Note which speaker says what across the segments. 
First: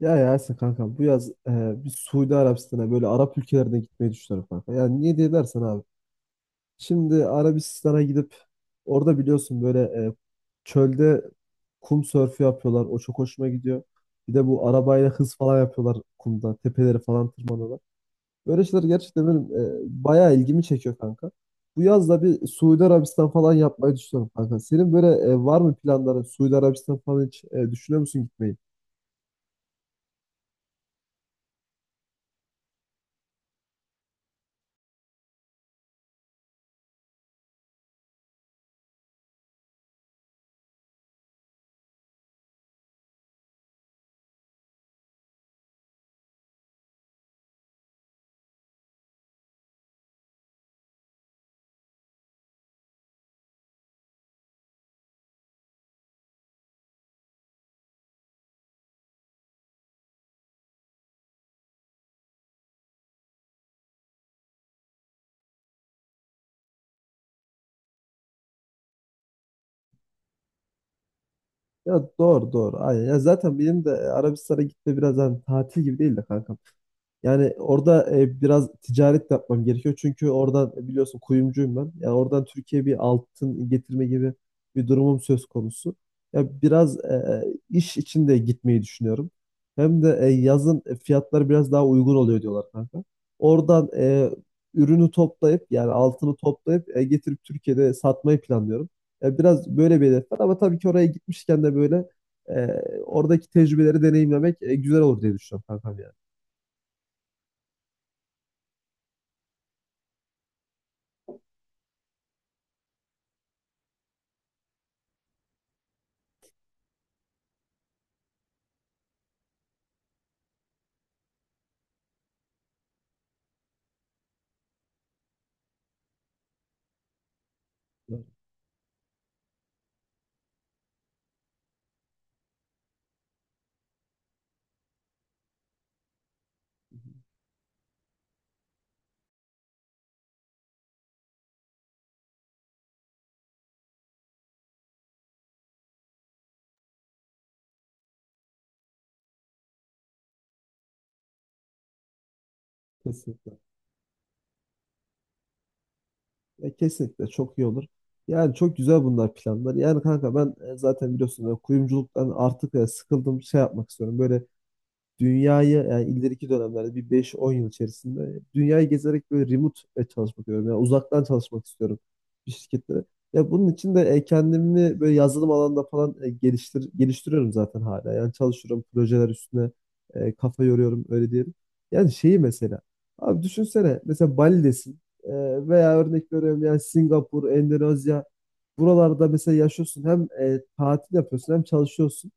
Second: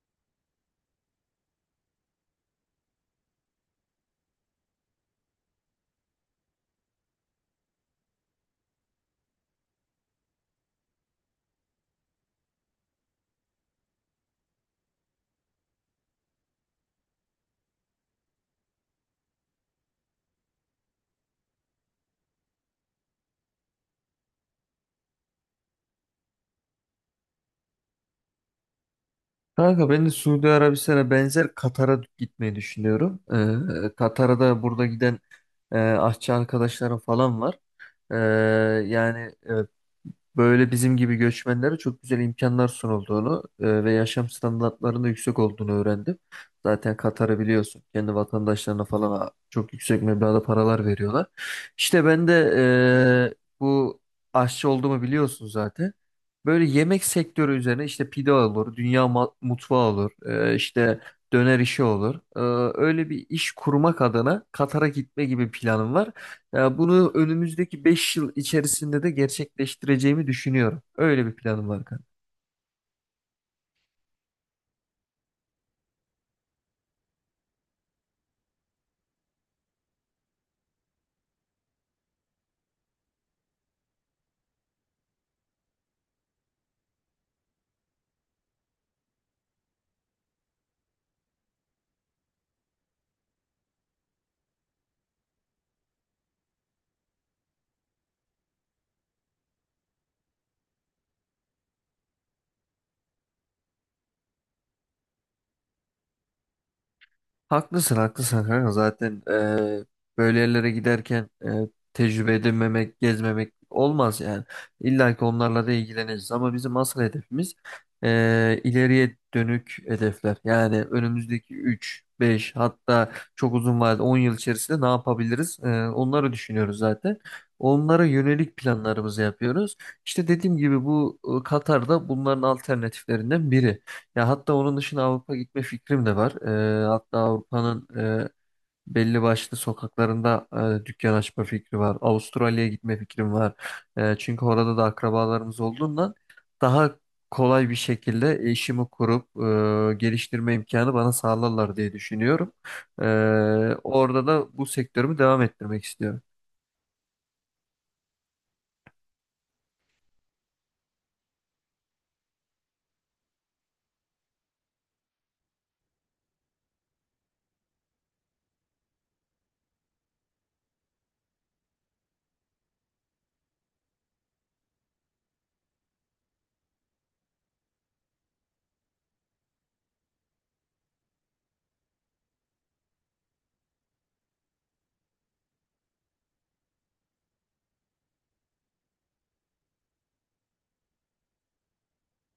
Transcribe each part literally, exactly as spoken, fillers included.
Speaker 1: Ya Yasin kanka bu yaz e, bir Suudi Arabistan'a böyle Arap ülkelerine gitmeyi düşünüyorum kanka. Yani niye diye dersen abi. Şimdi Arabistan'a gidip orada biliyorsun böyle e, çölde kum sörfü yapıyorlar. O çok hoşuma gidiyor. Bir de bu arabayla hız falan yapıyorlar kumda. Tepeleri falan tırmanıyorlar. Böyle şeyler gerçekten benim e, bayağı ilgimi çekiyor kanka. Bu yaz da bir Suudi Arabistan falan yapmayı düşünüyorum kanka. Senin böyle e, var mı planların? Suudi Arabistan falan hiç e, düşünüyor musun gitmeyi?
Speaker 2: Kanka ben de Suudi Arabistan'a benzer Katar'a gitmeyi düşünüyorum. Ee, Katar'a da burada giden e, aşçı arkadaşlarım falan var. Ee, yani evet, böyle bizim gibi göçmenlere çok güzel imkanlar sunulduğunu e, ve yaşam standartlarının da yüksek olduğunu öğrendim. Zaten Katar'ı biliyorsun. Kendi vatandaşlarına falan a- çok yüksek meblağda paralar veriyorlar. İşte ben de e, bu aşçı olduğumu biliyorsun zaten. Böyle yemek sektörü üzerine işte pide olur, dünya ma- mutfağı olur, e, işte döner işi olur. E, öyle bir iş kurmak adına Katar'a gitme gibi planım var. Ya bunu önümüzdeki beş yıl içerisinde de gerçekleştireceğimi düşünüyorum. Öyle bir planım var.
Speaker 1: Ya doğru doğru. Aynen. Ya zaten benim de Arabistan'a gitme biraz hani tatil gibi değil de kanka. Yani orada e, biraz ticaret de yapmam gerekiyor. Çünkü oradan e, biliyorsun kuyumcuyum ben. Yani oradan Türkiye'ye bir altın getirme gibi bir durumum söz konusu. Ya biraz e, e, iş için de gitmeyi düşünüyorum. Hem de e, yazın e, fiyatlar biraz daha uygun oluyor diyorlar kanka. Oradan e, ürünü toplayıp yani altını toplayıp e, getirip Türkiye'de satmayı planlıyorum. Ya biraz böyle bir hedef var ama tabii ki oraya gitmişken de böyle e, oradaki tecrübeleri deneyimlemek e, güzel olur diye düşünüyorum kankam.
Speaker 2: Haklısın haklısın kanka, zaten e, böyle yerlere giderken e, tecrübe edinmemek, gezmemek olmaz yani. İlla ki onlarla da ilgileneceğiz ama bizim asıl hedefimiz e, ileriye dönük hedefler. Yani önümüzdeki üç, beş, hatta çok uzun vadede on yıl içerisinde ne yapabiliriz? E, onları düşünüyoruz zaten. Onlara
Speaker 1: Evet.
Speaker 2: yönelik planlarımızı yapıyoruz. İşte dediğim gibi bu e, Katar'da bunların alternatiflerinden biri. Ya hatta onun dışında Avrupa gitme fikrim de var. Ee, hatta Avrupa'nın e, belli başlı sokaklarında e, dükkan açma fikri var. Avustralya'ya gitme fikrim var. E, çünkü orada da akrabalarımız olduğundan daha kolay bir şekilde işimi kurup e, geliştirme imkanı bana sağlarlar diye düşünüyorum. E,
Speaker 1: Kesinlikle.
Speaker 2: orada da bu sektörümü devam ettirmek istiyorum.
Speaker 1: Ya kesinlikle çok iyi olur. Yani çok güzel bunlar planlar. Yani kanka ben e, zaten biliyorsun e, kuyumculuktan artık e, sıkıldım, şey yapmak istiyorum. Böyle dünyayı yani ileriki dönemlerde bir beş on yıl içerisinde dünyayı gezerek böyle remote e, çalışmak istiyorum. Yani uzaktan çalışmak istiyorum bir şirketlere. Ya bunun için de e, kendimi böyle yazılım alanında falan e, geliştir geliştiriyorum zaten hala. Yani çalışıyorum projeler üstüne, e, kafa yoruyorum öyle diyelim. Yani şeyi mesela abi düşünsene, mesela Bali'desin, e, veya örnek veriyorum yani Singapur, Endonezya, buralarda mesela yaşıyorsun, hem e, tatil yapıyorsun hem çalışıyorsun.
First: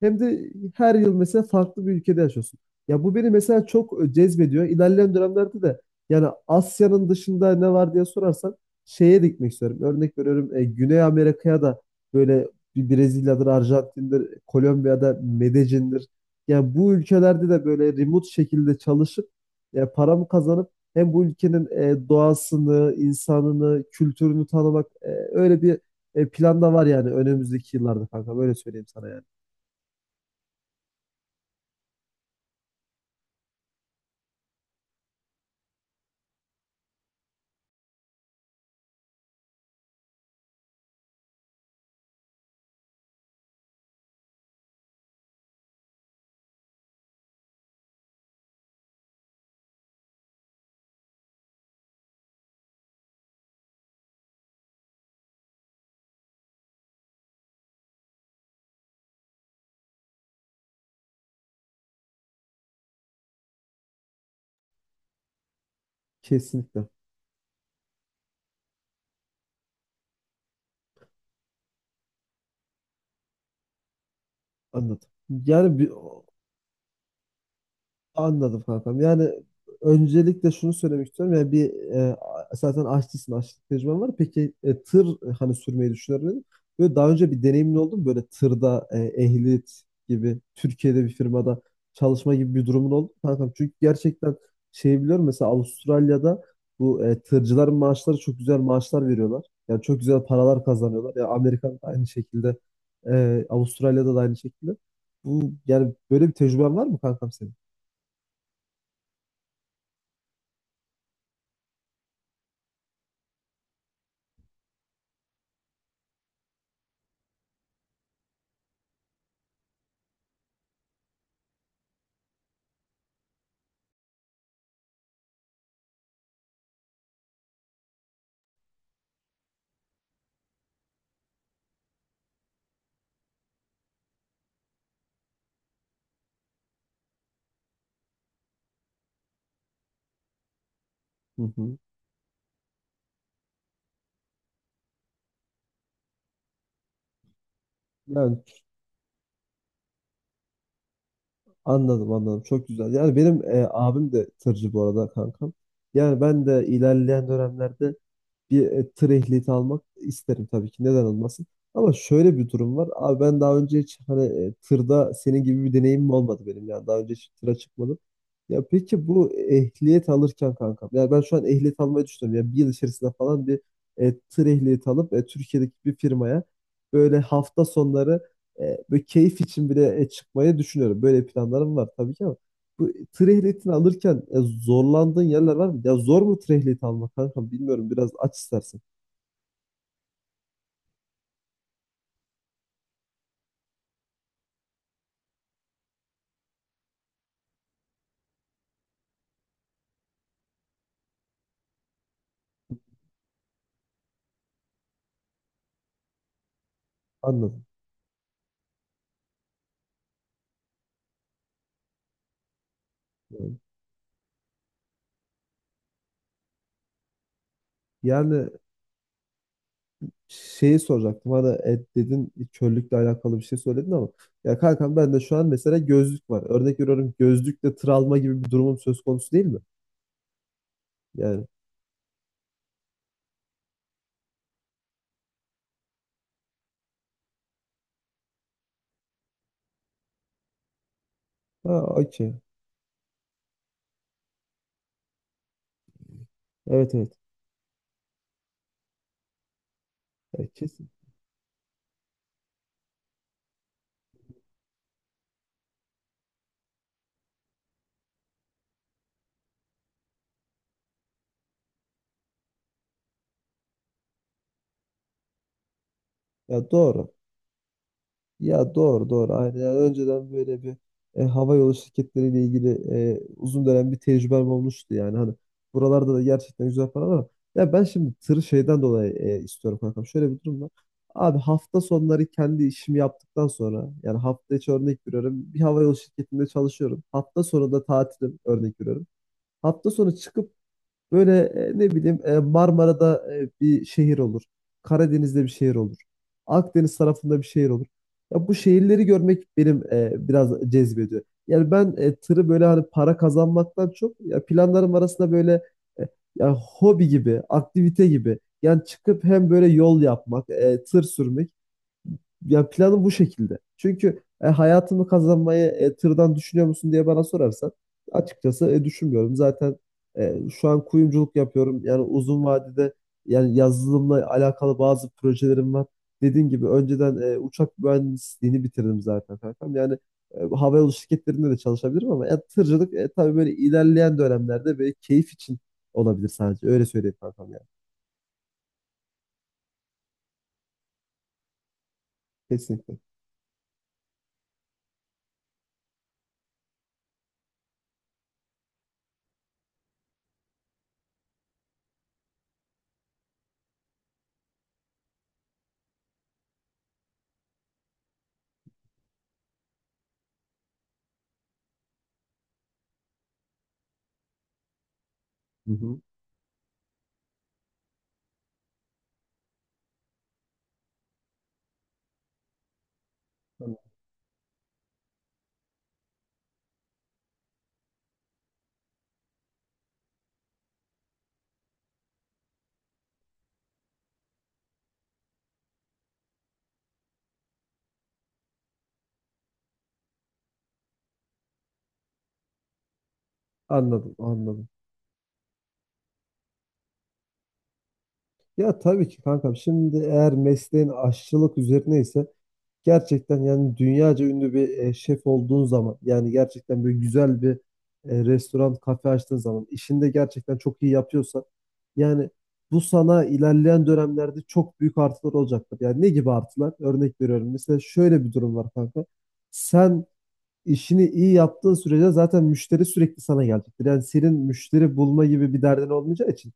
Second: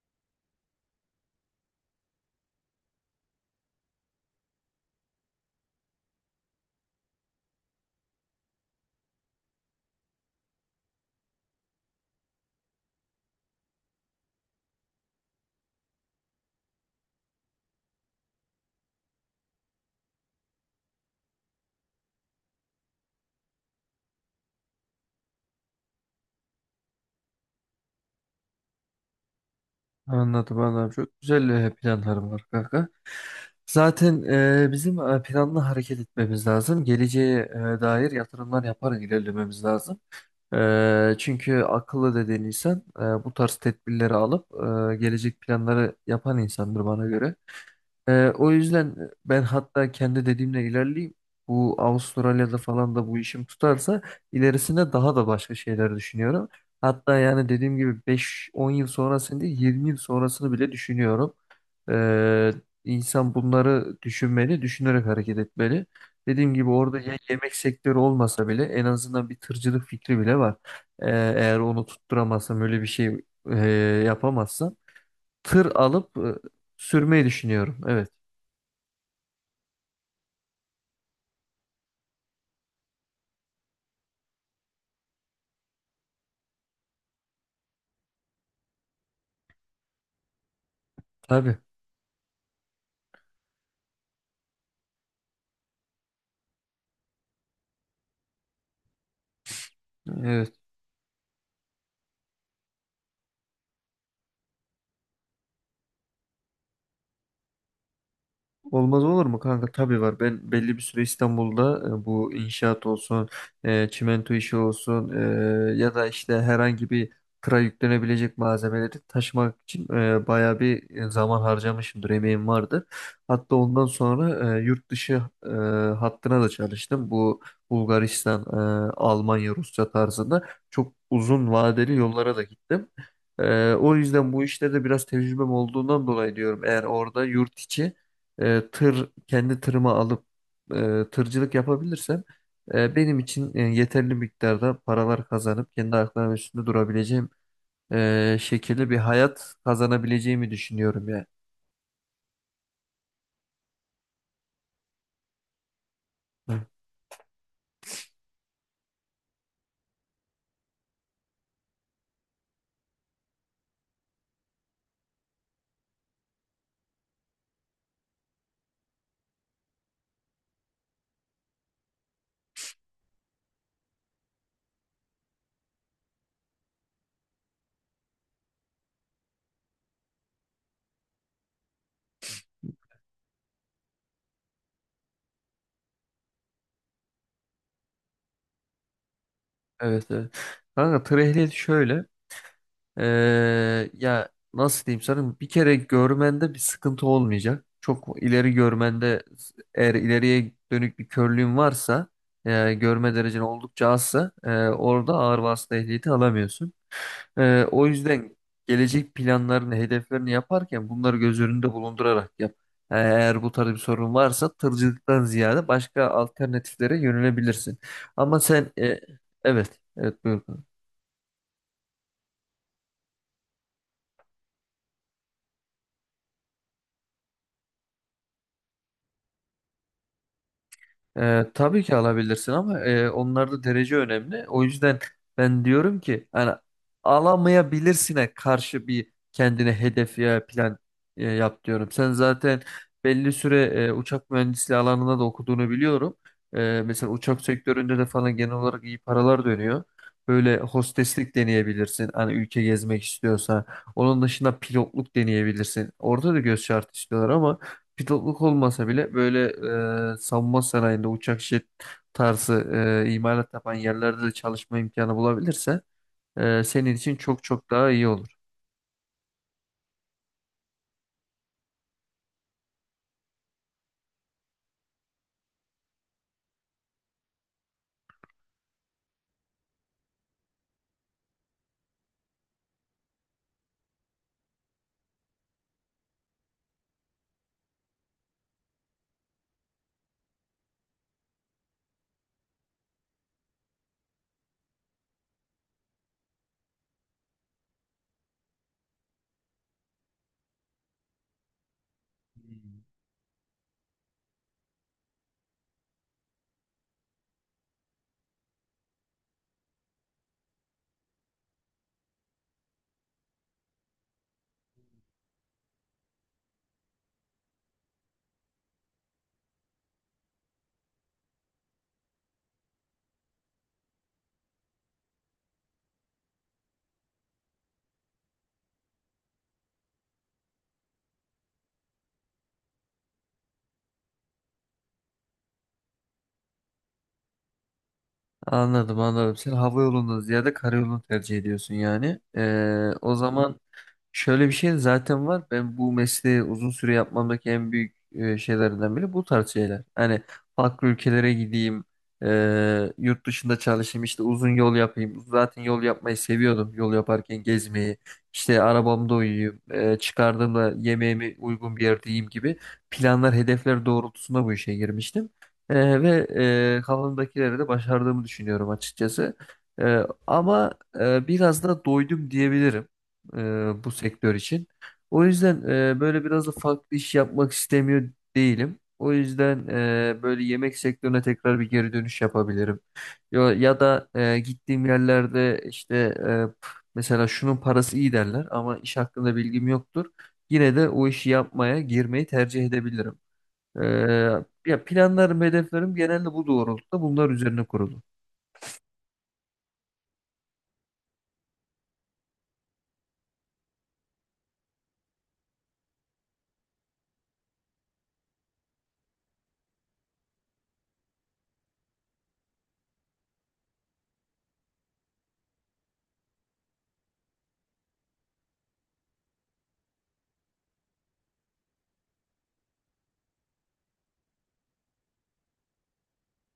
Speaker 1: Hem de her yıl mesela farklı bir ülkede yaşıyorsun. Ya bu beni mesela çok e, cezbediyor. İlerleyen dönemlerde de yani Asya'nın dışında ne var diye sorarsan şeye de gitmek istiyorum. Örnek veriyorum, e, Güney Amerika'ya da, böyle bir Brezilya'dır, Arjantin'dir, Kolombiya'da Medellin'dir. Yani bu ülkelerde de böyle remote şekilde çalışıp ya paramı kazanıp hem bu ülkenin e, doğasını, insanını, kültürünü tanımak, e, öyle bir e, plan da var yani önümüzdeki yıllarda kanka. Böyle söyleyeyim sana yani.
Speaker 2: Anladım anladım. Çok güzel e, planlarım var kanka. Zaten e, bizim e, planlı hareket etmemiz lazım. Geleceğe e, dair yatırımlar yaparak ilerlememiz lazım. E, çünkü akıllı dediğin insan e, bu tarz tedbirleri alıp e, gelecek planları yapan insandır bana göre. Ee, o yüzden ben hatta kendi dediğimle ilerleyeyim. Bu Avustralya'da falan da bu işim tutarsa ilerisinde daha da başka şeyler düşünüyorum. Hatta yani dediğim gibi beş on yıl sonrasını değil, yirmi yıl sonrasını bile düşünüyorum. Ee, insan bunları düşünmeli, düşünerek hareket etmeli. Dediğim gibi
Speaker 1: Kesinlikle.
Speaker 2: orada ya yemek sektörü olmasa bile en azından bir tırcılık fikri bile var. Ee, eğer onu tutturamazsam öyle bir şey e, yapamazsam
Speaker 1: Anladım.
Speaker 2: tır
Speaker 1: Yani bir,
Speaker 2: alıp e, sürmeyi düşünüyorum. Evet.
Speaker 1: anladım kankam. Yani öncelikle şunu söylemek istiyorum. Yani bir, e, zaten aşçısın, aşçılık tecrüben var. Peki e, tır, e, hani sürmeyi düşünüyorum dedim. Böyle daha önce bir deneyimin oldu mu? Böyle tırda e, ehliyet gibi Türkiye'de bir
Speaker 2: Tabii.
Speaker 1: firmada çalışma gibi bir durumun oldu mu kankam? Çünkü gerçekten şey biliyorum, mesela Avustralya'da bu e, tırcıların maaşları, çok güzel maaşlar veriyorlar. Yani çok güzel
Speaker 2: Evet.
Speaker 1: paralar kazanıyorlar. Yani Amerika'da aynı şekilde, e, Avustralya'da da aynı şekilde. Bu yani böyle bir tecrüben var mı kankam senin?
Speaker 2: Olmaz olur mu kanka? Tabii var. Ben belli bir süre İstanbul'da e, bu inşaat olsun, e, çimento işi olsun, e, ya da işte herhangi bir tıra yüklenebilecek malzemeleri taşımak için e, bayağı bir e, zaman harcamışımdır. Emeğim vardır. Hatta ondan sonra e, yurt dışı e, hattına da çalıştım. Bu Bulgaristan, e, Almanya, Rusya tarzında çok uzun vadeli yollara da gittim. E, o yüzden bu işlerde biraz tecrübem olduğundan dolayı diyorum. Eğer orada yurt içi e, tır, kendi tırıma alıp e,
Speaker 1: Hı
Speaker 2: tırcılık
Speaker 1: hı.
Speaker 2: yapabilirsem e, benim için e, yeterli miktarda paralar kazanıp kendi ayaklarımın üstünde durabileceğim e,
Speaker 1: Yani
Speaker 2: şekilde bir hayat kazanabileceğimi düşünüyorum yani.
Speaker 1: anladım anladım, çok güzel. Yani benim e, abim de tırcı bu arada kankam. Yani ben de
Speaker 2: Hı.
Speaker 1: ilerleyen dönemlerde bir e, tır ehliyeti almak isterim tabii ki. Neden olmasın? Ama şöyle bir durum var. Abi, ben daha önce hiç hani e, tırda senin gibi bir deneyimim olmadı benim. Yani daha önce hiç tıra çıkmadım. Ya peki bu ehliyet alırken kankam, yani ben şu an ehliyet almayı düşünüyorum. Yani bir yıl içerisinde falan bir e, tır ehliyeti alıp e, Türkiye'deki bir firmaya böyle hafta sonları, e, böyle keyif için bile e, çıkmayı düşünüyorum. Böyle planlarım var tabii ki ama. Bu tır ehliyetini alırken e, zorlandığın yerler var mı? Ya zor mu tır ehliyeti almak kanka? Bilmiyorum. Biraz aç istersen.
Speaker 2: Evet evet. Kanka, tır ehliyeti şöyle e, ya nasıl diyeyim sana, bir kere görmende bir sıkıntı olmayacak. Çok ileri görmende, eğer ileriye dönük bir körlüğün varsa, e, görme derecen oldukça azsa, e, orada ağır vasıta ehliyeti alamıyorsun.
Speaker 1: Anladım.
Speaker 2: Ee, o yüzden gelecek planlarını, hedeflerini yaparken bunları göz önünde bulundurarak yap. Eğer bu
Speaker 1: Yani,
Speaker 2: tarz bir sorun varsa tırcılıktan ziyade başka alternatiflere yönelebilirsin. Ama
Speaker 1: yani
Speaker 2: sen e, evet, evet, buyur.
Speaker 1: şeyi soracaktım. Hani e, dedin, körlükle alakalı bir şey söyledin ama ya kankam, ben de şu an mesela gözlük var. Örnek veriyorum, gözlükle tır alma gibi bir durumum söz konusu değil mi? Yani.
Speaker 2: Ee, tabii ki alabilirsin ama e, onlarda derece önemli. O yüzden ben diyorum ki hani alamayabilirsine karşı bir kendine hedef ya plan e, yap
Speaker 1: Ha,
Speaker 2: diyorum. Sen
Speaker 1: okey.
Speaker 2: zaten belli süre e, uçak mühendisliği alanında da okuduğunu biliyorum. E,
Speaker 1: Evet, evet.
Speaker 2: mesela uçak sektöründe de falan genel olarak iyi paralar dönüyor.
Speaker 1: Ya,
Speaker 2: Böyle
Speaker 1: kesin.
Speaker 2: hosteslik deneyebilirsin. Hani ülke gezmek istiyorsa. Onun dışında pilotluk deneyebilirsin. Orada da göz şartı istiyorlar ama pilotluk olmasa bile böyle e, savunma sanayinde uçak, jet tarzı e, imalat yapan yerlerde de çalışma imkanı bulabilirse e,
Speaker 1: Ya
Speaker 2: senin
Speaker 1: doğru.
Speaker 2: için çok çok daha iyi olur.
Speaker 1: Ya doğru doğru, aynen. Yani önceden böyle bir e, hava yolu şirketleriyle ilgili e, uzun dönem bir tecrübem olmuştu yani. Hani buralarda da gerçekten güzel para var, ama ya ben şimdi tır şeyden dolayı e, istiyorum kankam. Şöyle bir durum var. Abi, hafta sonları kendi işimi yaptıktan sonra, yani hafta içi örnek veriyorum, bir hava yolu şirketinde çalışıyorum. Hafta sonu da tatilim örnek veriyorum. Hafta sonu çıkıp böyle, e, ne bileyim, e, Marmara'da e, bir şehir olur. Karadeniz'de bir şehir olur. Akdeniz tarafında bir şehir olur. Ya bu şehirleri görmek benim e, biraz cezbediyor. Yani ben e, tırı böyle hani para kazanmaktan çok ya planlarım arasında böyle, e, ya hobi gibi, aktivite gibi. Yani çıkıp hem böyle yol yapmak, e, tır sürmek, ya planım bu şekilde. Çünkü e, hayatımı kazanmayı e, tırdan düşünüyor musun diye bana sorarsan açıkçası e, düşünmüyorum. Zaten e, şu an kuyumculuk yapıyorum. Yani uzun vadede, yani yazılımla alakalı bazı projelerim var. Dediğim gibi önceden e, uçak mühendisliğini bitirdim zaten kankam. Yani e, havayolu şirketlerinde de çalışabilirim, ama ya, tırcılık, e, tabii böyle ilerleyen dönemlerde böyle keyif için olabilir sadece. Öyle söyleyeyim kankam yani.
Speaker 2: Anladım anladım. Sen hava yolundan ziyade karayolunu tercih ediyorsun yani. E,
Speaker 1: Kesinlikle.
Speaker 2: o zaman şöyle bir şey de zaten var. Ben bu mesleği uzun süre yapmamdaki en büyük e, şeylerinden biri bu tarz şeyler. Hani farklı ülkelere gideyim, e, yurt dışında çalışayım, işte uzun yol yapayım. Zaten yol yapmayı seviyordum. Yol yaparken gezmeyi, işte arabamda uyuyayım, e, çıkardığımda yemeğimi uygun bir yerde yiyeyim gibi planlar, hedefler doğrultusunda bu işe girmiştim.
Speaker 1: Hı hı.
Speaker 2: E, ve e, kafamdakileri de başardığımı düşünüyorum açıkçası. E, ama e, biraz da doydum diyebilirim e, bu sektör için. O yüzden e, böyle biraz da farklı iş yapmak istemiyor değilim. O yüzden e, böyle yemek sektörüne tekrar bir geri dönüş yapabilirim. Ya, ya da e, gittiğim yerlerde işte e, p- mesela şunun parası iyi derler ama iş hakkında bilgim yoktur. Yine de o işi yapmaya girmeyi tercih edebilirim.
Speaker 1: Anladım,
Speaker 2: E,
Speaker 1: anladım.
Speaker 2: ya planlarım, hedeflerim genelde bu doğrultuda, bunlar üzerine kurulu.
Speaker 1: Ya tabii ki kankam. Şimdi eğer mesleğin aşçılık üzerine ise, gerçekten yani dünyaca ünlü bir e, şef olduğun zaman, yani gerçekten böyle güzel bir e, restoran, kafe açtığın zaman, işini de gerçekten çok iyi yapıyorsan, yani bu sana ilerleyen dönemlerde çok büyük artılar olacaktır. Yani ne gibi artılar? Örnek veriyorum. Mesela şöyle bir durum var kanka. Sen işini iyi yaptığın sürece zaten müşteri sürekli sana gelecektir. Yani senin müşteri bulma gibi bir derdin olmayacağı için,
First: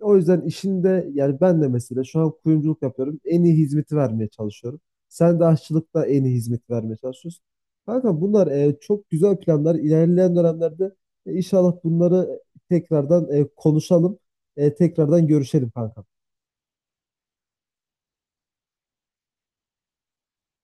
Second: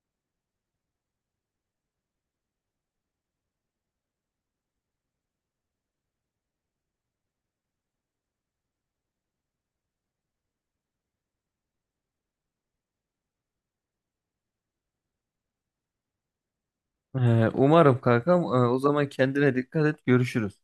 Speaker 1: o yüzden işinde, yani ben de mesela şu an kuyumculuk yapıyorum. En iyi hizmeti vermeye çalışıyorum. Sen de aşçılıkta en iyi hizmeti vermeye çalışıyorsun. Kanka bunlar e, çok güzel planlar. İlerleyen dönemlerde e, inşallah bunları tekrardan e, konuşalım. E, tekrardan görüşelim kanka.
Speaker 2: E, Umarım kankam. E, o zaman kendine dikkat et. Görüşürüz.